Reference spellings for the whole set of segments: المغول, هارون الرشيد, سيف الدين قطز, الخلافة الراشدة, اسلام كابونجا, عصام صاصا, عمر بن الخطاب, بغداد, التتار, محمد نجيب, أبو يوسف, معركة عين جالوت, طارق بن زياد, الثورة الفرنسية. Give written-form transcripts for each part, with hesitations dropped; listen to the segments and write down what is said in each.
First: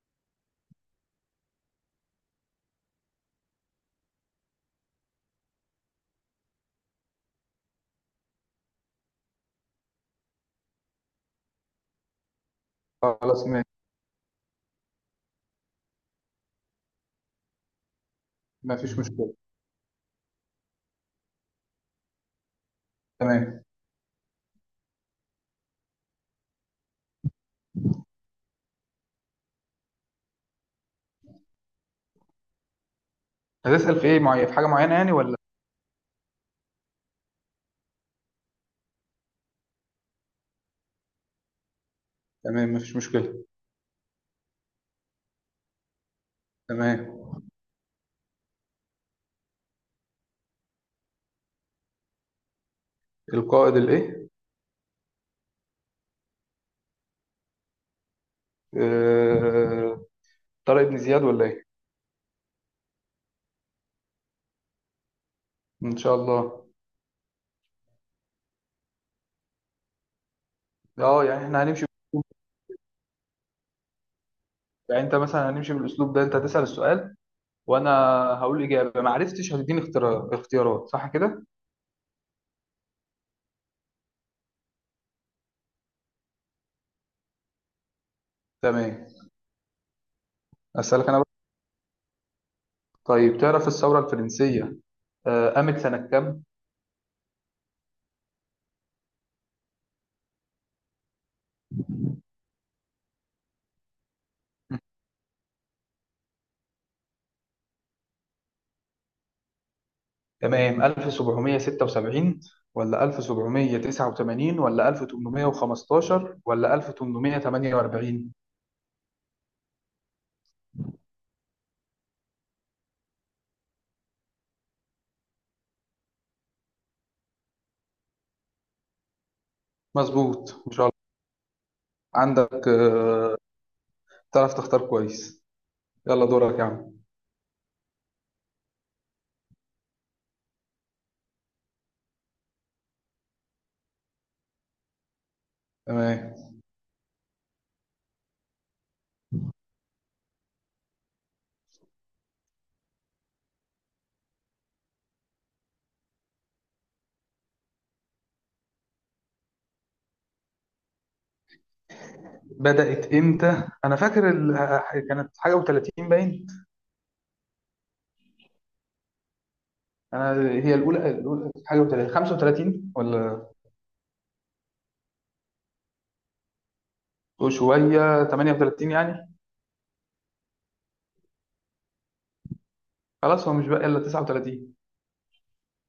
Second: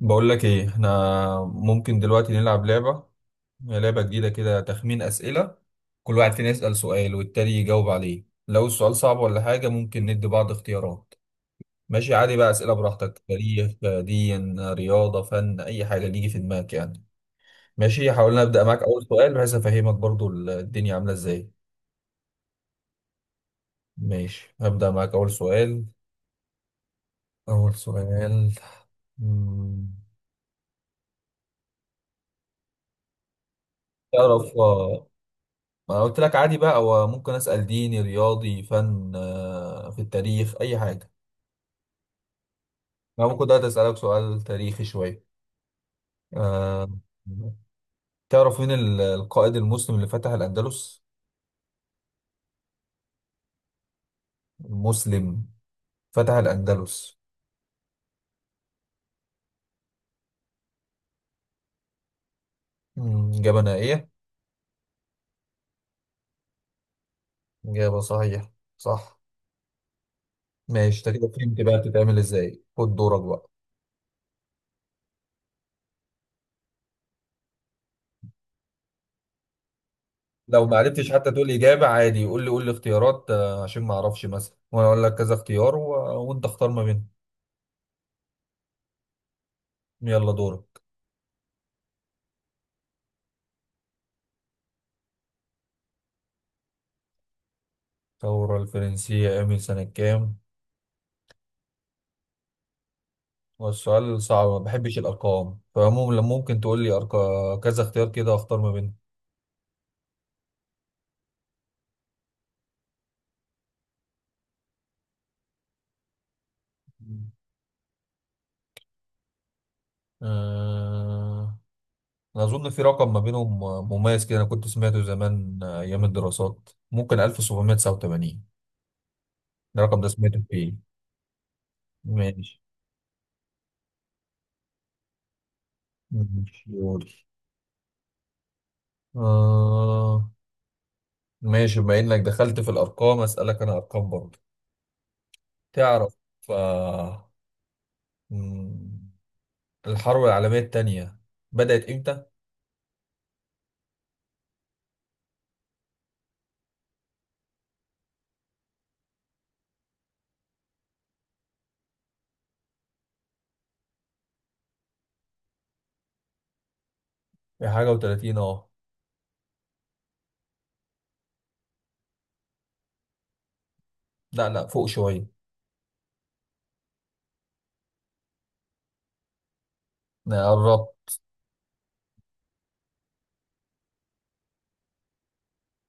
بقول لك ايه؟ احنا ممكن دلوقتي نلعب لعبة، هي لعبة جديدة كده، تخمين أسئلة. كل واحد فينا يسأل سؤال والتاني يجاوب عليه، لو السؤال صعب ولا حاجة ممكن ندي بعض اختيارات. ماشي، عادي بقى، أسئلة براحتك، خلاص، ماشي. تاريخ دين رياضة فن أي حاجة اللي يجي في دماغك يعني. ماشي، حاولنا أبدأ ما معاك فيش أول سؤال مشكلة. بحيث أفهمك برضو الدنيا عاملة إزاي. تمام. ماشي، هبدأ معاك أول سؤال. أول سؤال. مم. هتسأل في ايه معين، تعرف؟ في حاجة معينة يعني ولا؟ ما انا قلت لك عادي بقى، هو ممكن اسال ديني رياضي فن، في التاريخ اي حاجه. تمام، ما فيش انا مشكلة. ممكن دلوقتي اسالك سؤال تاريخي شويه، آه، تمام. تعرف مين القائد المسلم اللي فتح الاندلس؟ القائد الايه؟ مسلم، فتح الاندلس. آه... طارق بن زياد ولا ايه؟ اجابه نهائيه؟ ان شاء الله. اجابه صحيحه، صح. ماشي، انت اه، كده يعني فهمت احنا بقى هنمشي بتتعمل بالأسلوب ده. ازاي، خد دورك بقى. يعني انت مثلا هنمشي بالاسلوب ده، انت هتسأل السؤال وانا هقول اجابة، ما عرفتش هتديني لو ما اختيارات، صح عرفتش حتى كده؟ تقول اجابه عادي، قول لي، قول لي اختيارات، عشان ما اعرفش مثلا، وانا اقول لك كذا اختيار وانت اختار ما بينهم. تمام، يلا دورك. اسألك انا بقى. طيب، تعرف الثورة الفرنسية قامت سنة الثورة الفرنسية قامت سنة كام؟ كام؟ والسؤال صعب ما بحبش الأرقام، فعموما لما ممكن تقول لي أرقام كذا اختيار كده أختار ما بينهم. تمام، 1776 ولا 1789 ولا 1815 ولا 1848؟ أه... أنا أظن في رقم ما بينهم مميز كده، أنا كنت سمعته زمان، أيام الدراسات، ممكن 1789، ده الرقم ده سمعته مظبوط ما فيه. شاء الله. ماشي. عندك، تعرف تختار كويس. يلا دورك ماشي يا عم. يوري. أه... ماشي، بما إنك دخلت في الأرقام أسألك أنا أرقام برضه. تعرف، تمام. أه... مم، الحرب العالمية التانية بدأت إمتى؟ بدأت امتى؟ انا فاكر كانت حاجه و30 باين. في حاجة وتلاتين، اه. انا، هي الاولى حاجه و30، 35 ولا؟ لا لا، فوق شوية. شويه 38 يعني. قربت. خلاص، هو مش بقى الا 39.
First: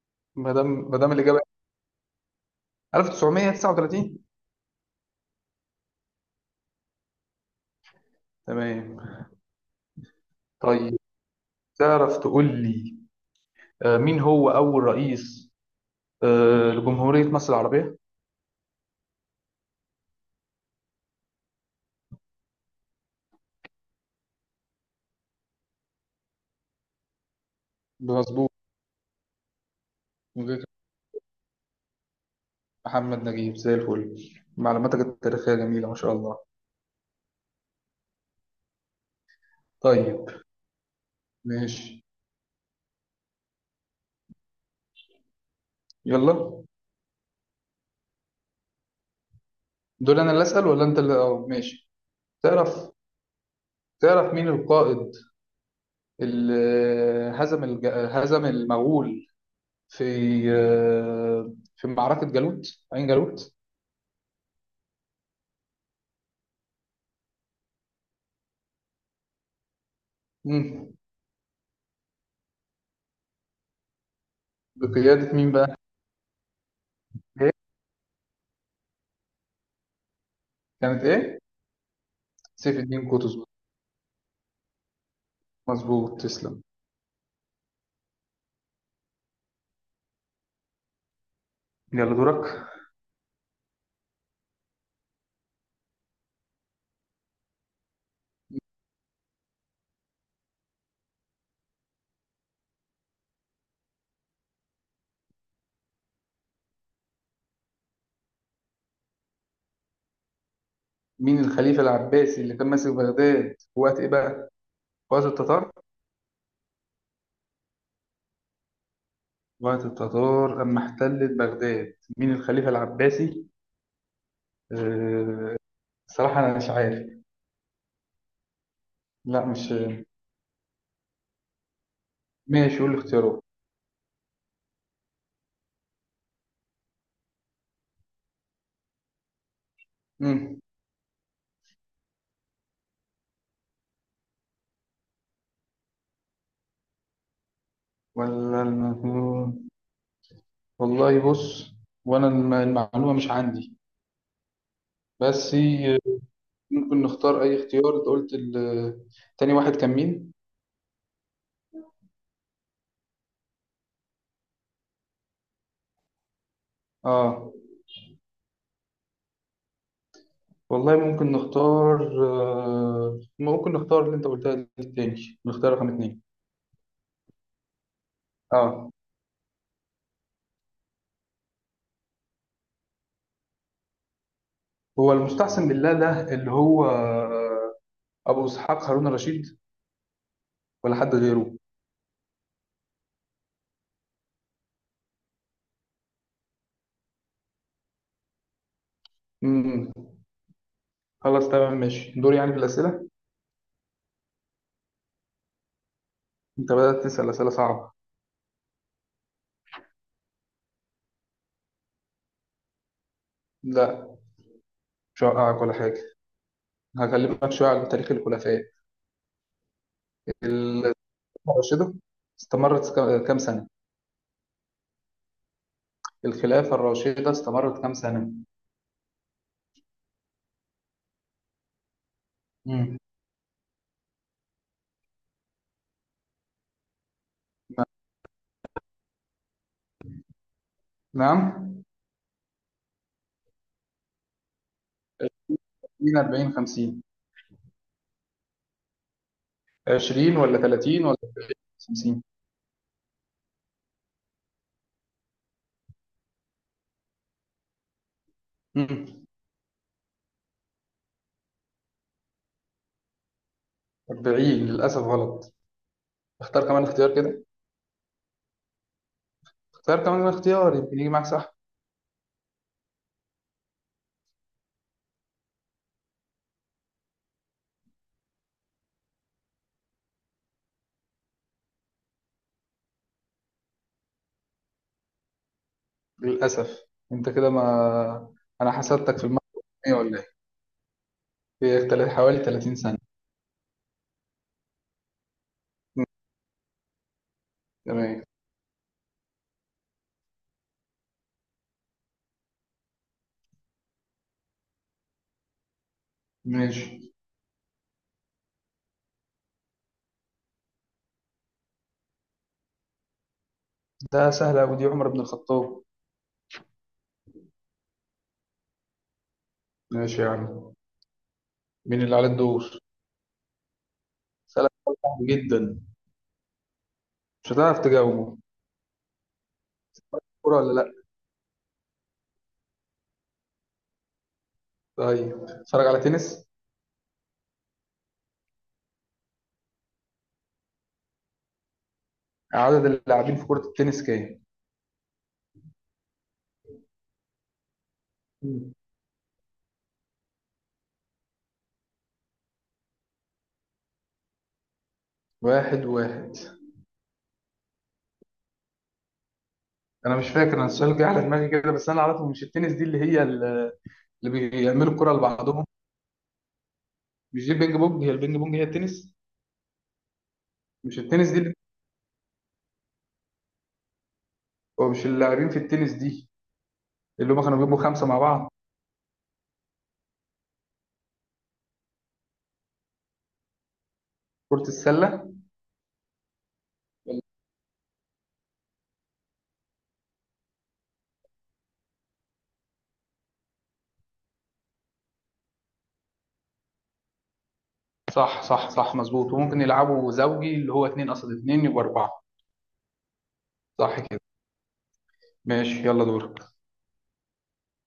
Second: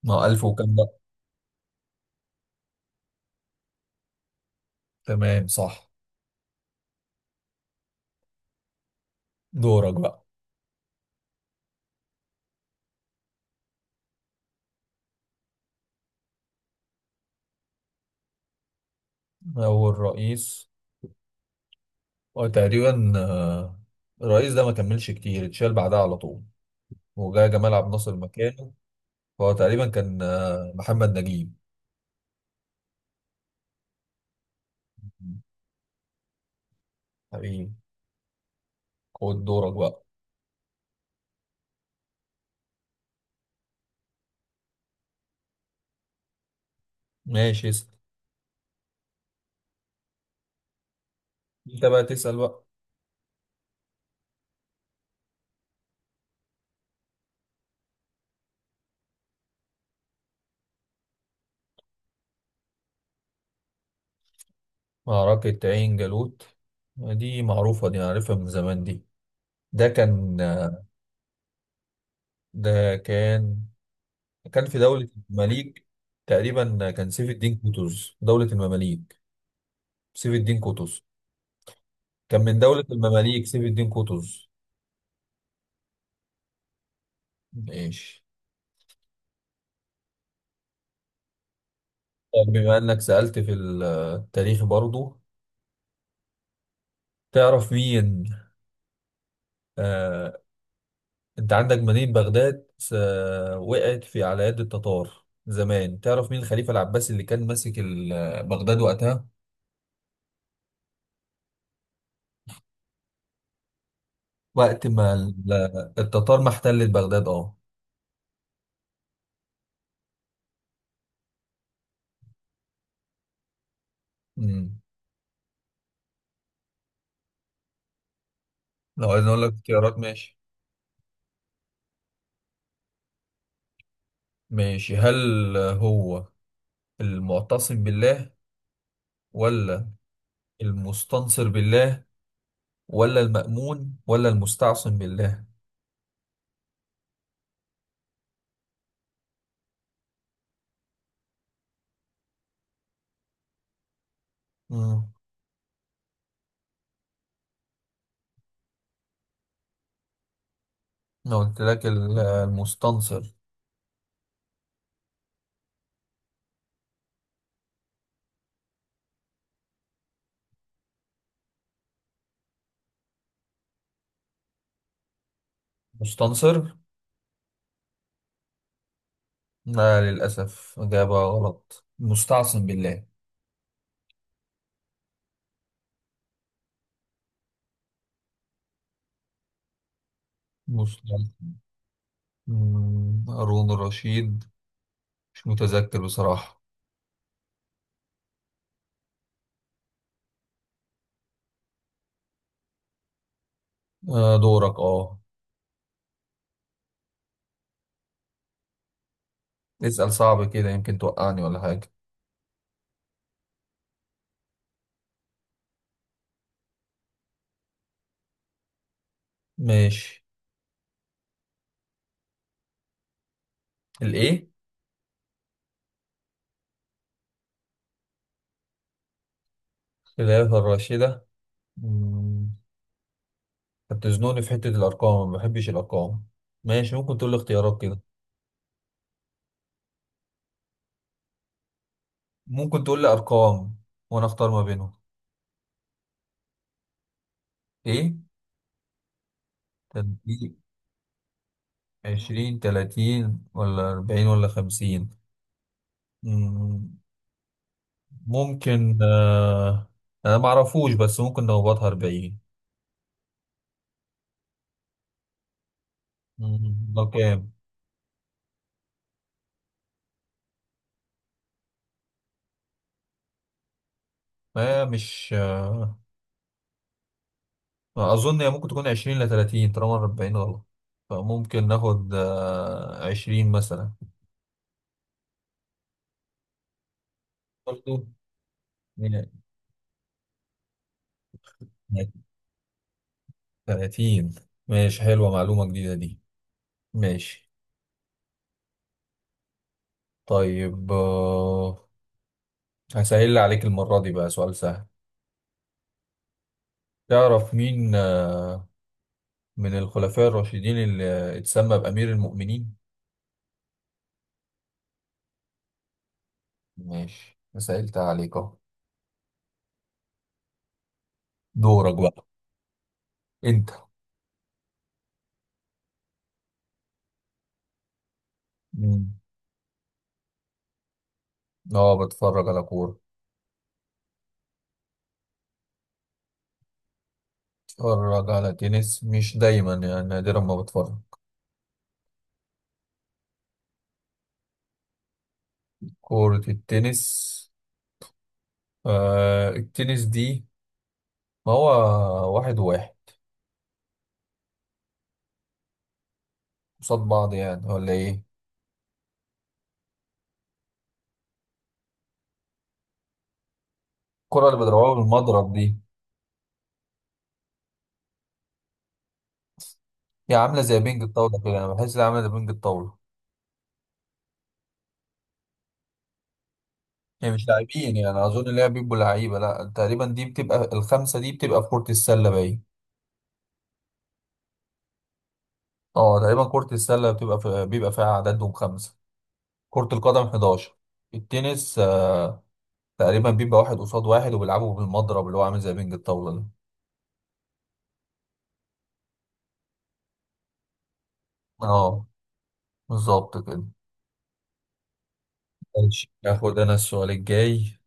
ما هو ألف ما دام وكام ما بقى؟ دام الاجابه 1939. تمام، صح. تمام. دورك بقى. طيب، تعرف تقول لي مين هو أول رئيس لجمهورية مصر العربية؟ أول رئيس، هو تقريبا، الرئيس ده ما كملش كتير، اتشال بعدها على طول وجا جمال عبد الناصر مظبوط. مكانه. فهو تقريبا كان، مدير محمد نجيب. محمد نجيب، زي الفل. معلوماتك التاريخية جميلة ما شاء الله. حبيبي، خد دورك بقى. طيب، ماشي، يلا. ماشي، اسأل. دول أنا اللي أسأل ولا أنت اللي انت ماشي؟ بقى تسأل بقى. تعرف تعرف مين القائد اللي هزم المغول في في معركة عين جالوت؟ معركة عين جالوت، دي معروفة دي، أنا عارفها من زمان دي. ده كان، مم. ده كان كان في دولة بقيادة مين بقى؟ المماليك. تقريبا كان سيف إيه؟ الدين قطز، دولة المماليك. سيف الدين كانت قطز. إيه؟ كان من سيف دولة الدين قطز. المماليك، سيف الدين قطز. مظبوط، تسلم. ماشي. يلا طب دورك. بما انك سألت في التاريخ برضو، تعرف مين، آه، انت عندك مدينة بغداد وقعت في على يد التتار زمان، تعرف مين الخليفة العباسي اللي كان ماسك بغداد وقتها؟ مين الخليفة العباسي اللي كان ماسك بغداد في وقت إيه بقى؟ وقت ما في وقت ال- التتار؟ التتار ما احتلت بغداد، اه. وقت التتار أما احتلت بغداد، مين الخليفة العباسي؟ مم. أه... صراحة أنا مش عارف. لو عايز اقول لا، لك مش اختيارات، ماشي. ماشي قول الاختيارات. ماشي، هل هو المعتصم بالله، ولا مم. المستنصر بالله، ولا المأمون، ولا المستعصم بالله؟ ولا المجنون؟ والله بص، وأنا المعلومة مش عندي. مم. بس ممكن نختار أي اختيار. أنت قلت تاني واحد كان مين؟ انا قلت لك المستنصر. آه. والله ممكن نختار، ممكن نختار اللي انت قلتها دي، التاني، نختار رقم 2. مستنصر. اه. لا للأسف، إجابة غلط، مستعصم بالله. هو المستحسن بالله ده اللي هو ابو اسحاق هارون الرشيد، ولا حد مستعصم. غيره؟ هارون الرشيد، مش متذكر بصراحة. امم خلاص، تمام، ماشي. دور يعني بالاسئله. دورك، اه. انت بدات تسال اسئله صعبه. اسأل صعب كده يمكن توقعني ولا حاجة. لا، مش هوقعك ولا حاجه. هكلمك شويه عن تاريخ الخلفاء. ماشي. الخلافه الراشده استمرت كام سنه؟ الإيه؟ الخلافه الراشده استمرت كام سنه؟ الخلافة الراشدة. مم. امم انت بتزنقني في حتة الأرقام، ما بحبش الأرقام. ماشي، ممكن تقول لي اختيارات كده، نعم. ممكن تقول لي أرقام وأنا أختار ما بينهم. 20، 40، 50. إيه؟ 20 تلاتين. ولا 30؟ 50. عشرين تلاتين ولا أربعين ولا خمسين؟ مم، ممكن، مم. أنا معرفوش، بس ممكن نخبطها أربعين. 40 للأسف غلط. اختار كمان ده اختيار كام؟ كده. اختار كمان اختيار، يمكن يجي معاك صح. ما مش، أظن هي ممكن تكون عشرين لتلاتين طالما أربعين غلط، فممكن ناخد، عشرين مثلا. للأسف. انت كده برضو ما... انا حسدتك في المية ولا ايه؟ في حوالي 30 سنة. 30. ماشي، حلوة معلومة جديدة دي. ماشي. تمام، طيب، هسهل عليك المرة دي بقى، سؤال سهل. ماشي. تعرف مين، آه، من الخلفاء الراشدين اللي اتسمى بأمير المؤمنين؟ ده سهل أوي، دي عمر بن الخطاب. ماشي، سهلت عليك اهو. ماشي يا عم. دورك مين اللي بقى. عليه الدور؟ انت. سهل، صعب جدا، مش هتعرف تجاوبه. مم. كورة ولا لأ؟ اه، بتفرج على كورة. طيب، اتفرج على تنس. بتفرج على تنس مش دايما، يعني نادرا ما بتفرج. عدد اللاعبين في كرة التنس كام؟ كورة التنس؟ مم. آه التنس دي، ما هو واحد واحد واحد واحد. قصاد بعض يعني ولا ايه؟ انا مش فاكر، انا السؤال جه على دماغي كده. بس انا اعرفه، مش التنس دي اللي هي الكرة اللي اللي بيعملوا بيضربوها الكره بالمضرب لبعضهم. دي، مش دي البينج بونج، هي البينج بونج هي التنس. هي عاملة زي مش بينج التنس دي الطاولة اللي كده، أنا بحس إنها عاملة زي بينج الطاولة. هو مش اللاعبين في التنس دي هي اللي هم مش كانوا بيبقوا لاعبين، خمسه يعني مع أنا أظن بعض؟ إن هي بيبقوا لعيبة، لأ تقريبا دي بتبقى، الخمسة دي بتبقى في كرة السلة باين. كره السله. أه تقريبا كرة السلة بتبقى في، بيبقى فيها عددهم خمسة، كرة القدم 11، التنس آه تقريبا بيبقى واحد قصاد واحد وبيلعبوا بالمضرب اللي هو عامل زي بينج الطاولة ده. صح، صح، صح، مظبوط. وممكن يلعبوا زوجي اللي هو اتنين قصاد اتنين، يبقى أه، اربعه. بالظبط كده. صح كده. ماشي، يلا ماشي، دورك. آخد أنا السؤال الجاي.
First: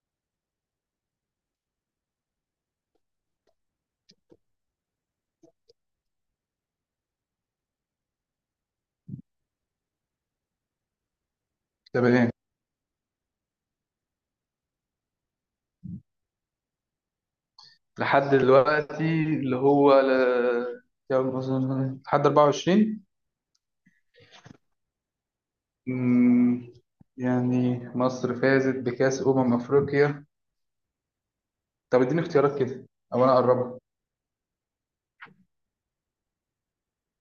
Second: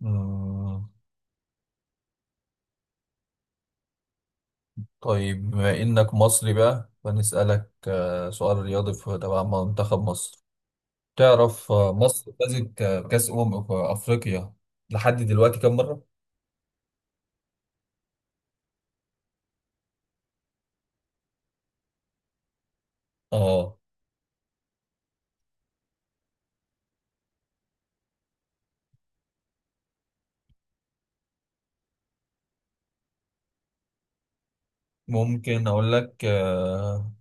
مم. طيب بما إنك مصري بقى فنسألك، سؤال رياضي في تبع منتخب مصر. تعرف، تمام. مصر فازت، بكأس أمم في أفريقيا لحد دلوقتي كم مرة؟ لحد دلوقتي اللي هو يلا مثلاً لحد 24؟ آه. أمم، يعني مصر فازت بكأس أمم أفريقيا. طب اديني اختيارات كده، او انا اقربها. ممكن أقول لك،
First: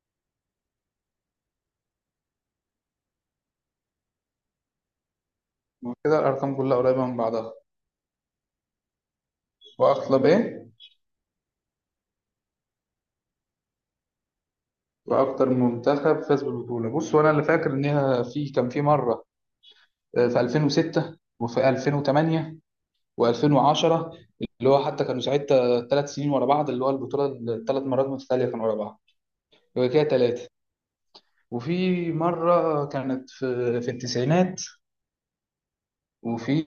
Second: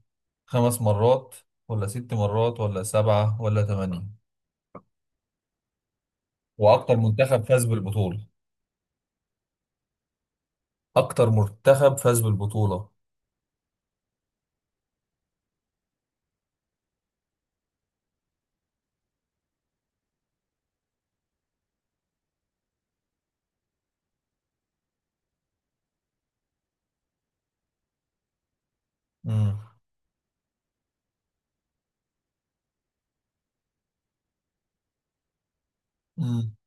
خمس مرات ولا ست مرات ولا سبعة ولا ثمانية. كده الارقام كلها وأكتر قريبه من منتخب بعضها. فاز بالبطولة. واغلب ايه؟ أكتر منتخب فاز بالبطولة. واكتر منتخب فاز بالبطوله. بص، وانا اللي فاكر ان هي في كان في مره في 2006 وفي 2008 و2010. اللي هو حتى كانوا ساعتها 3 سنين ورا بعض، اللي هو البطوله، الثلاث مرات متتاليه كانوا ورا بعض. مم. يبقى كده ثلاثه. وفي مره كانت في التسعينات. مم. وفي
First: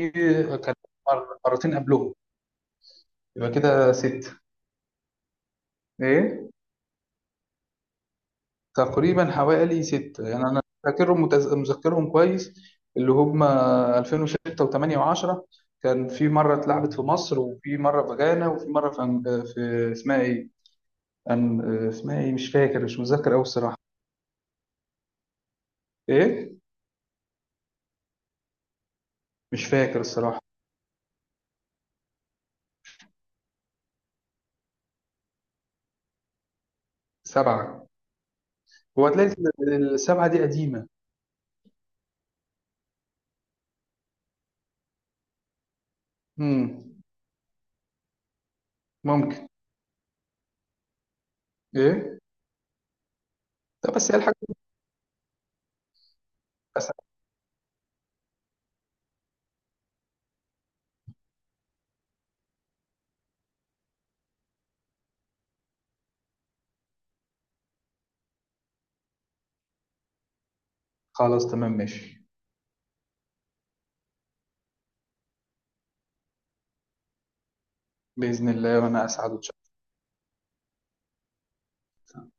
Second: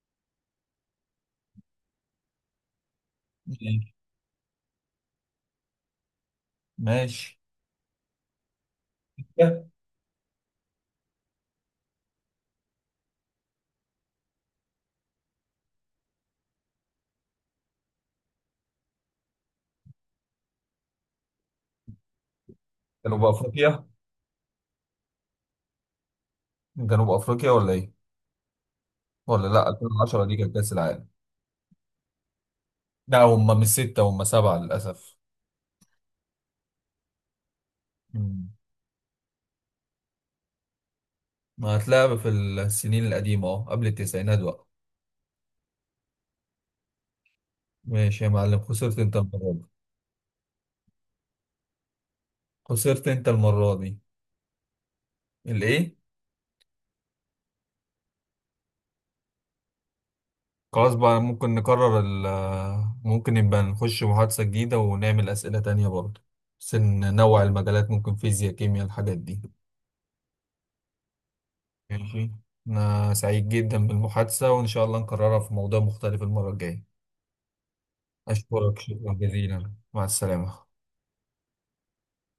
كانت مرتين قبلهم. يبقى كده ماشي. ست. ايه. ماشي. تقريبا حوالي ستة يعني، أنا فاكرهم، مذكرهم كويس. اللي هم 2006 و8 و10. كان في مرة اتلعبت في مصر، وفي مرة في غانا، وفي مرة في, في اسمها إيه؟ أن- اسمها إيه؟ مش فاكر، مش جنوب متذكر أوي الصراحة. أفريقيا. إيه؟ جنوب أفريقيا ولا إيه؟ ولا مش لأ فاكر 2010 دي الصراحة. كانت كأس العالم. لا هم مش ستة، هم سبعة للأسف. سبعة. مم. هو هتلاقي السبعة دي قديمة. ما هتلاعب في السنين القديمة أهو، قبل التسعينات بقى. مم. ماشي يا معلم، خسرت أنت ممكن. المرة دي. إيه؟ خسرت أنت المرة طب دي. بس هي الحاجة. الإيه؟ أسعد. خلاص بقى، ممكن نكرر ال، ممكن نبقى نخش محادثة جديدة ونعمل أسئلة تانية برضه، بس ننوع المجالات، ممكن فيزياء كيمياء الحاجات دي. خلاص، تمام، ماشي. ماشي. أنا سعيد جدا بالمحادثة وإن شاء الله نكررها في موضوع مختلف المرة الجاية. بإذن أشكرك الله، وأنا شكرا أسعد إن شاء جزيلا، مع السلامة. الله.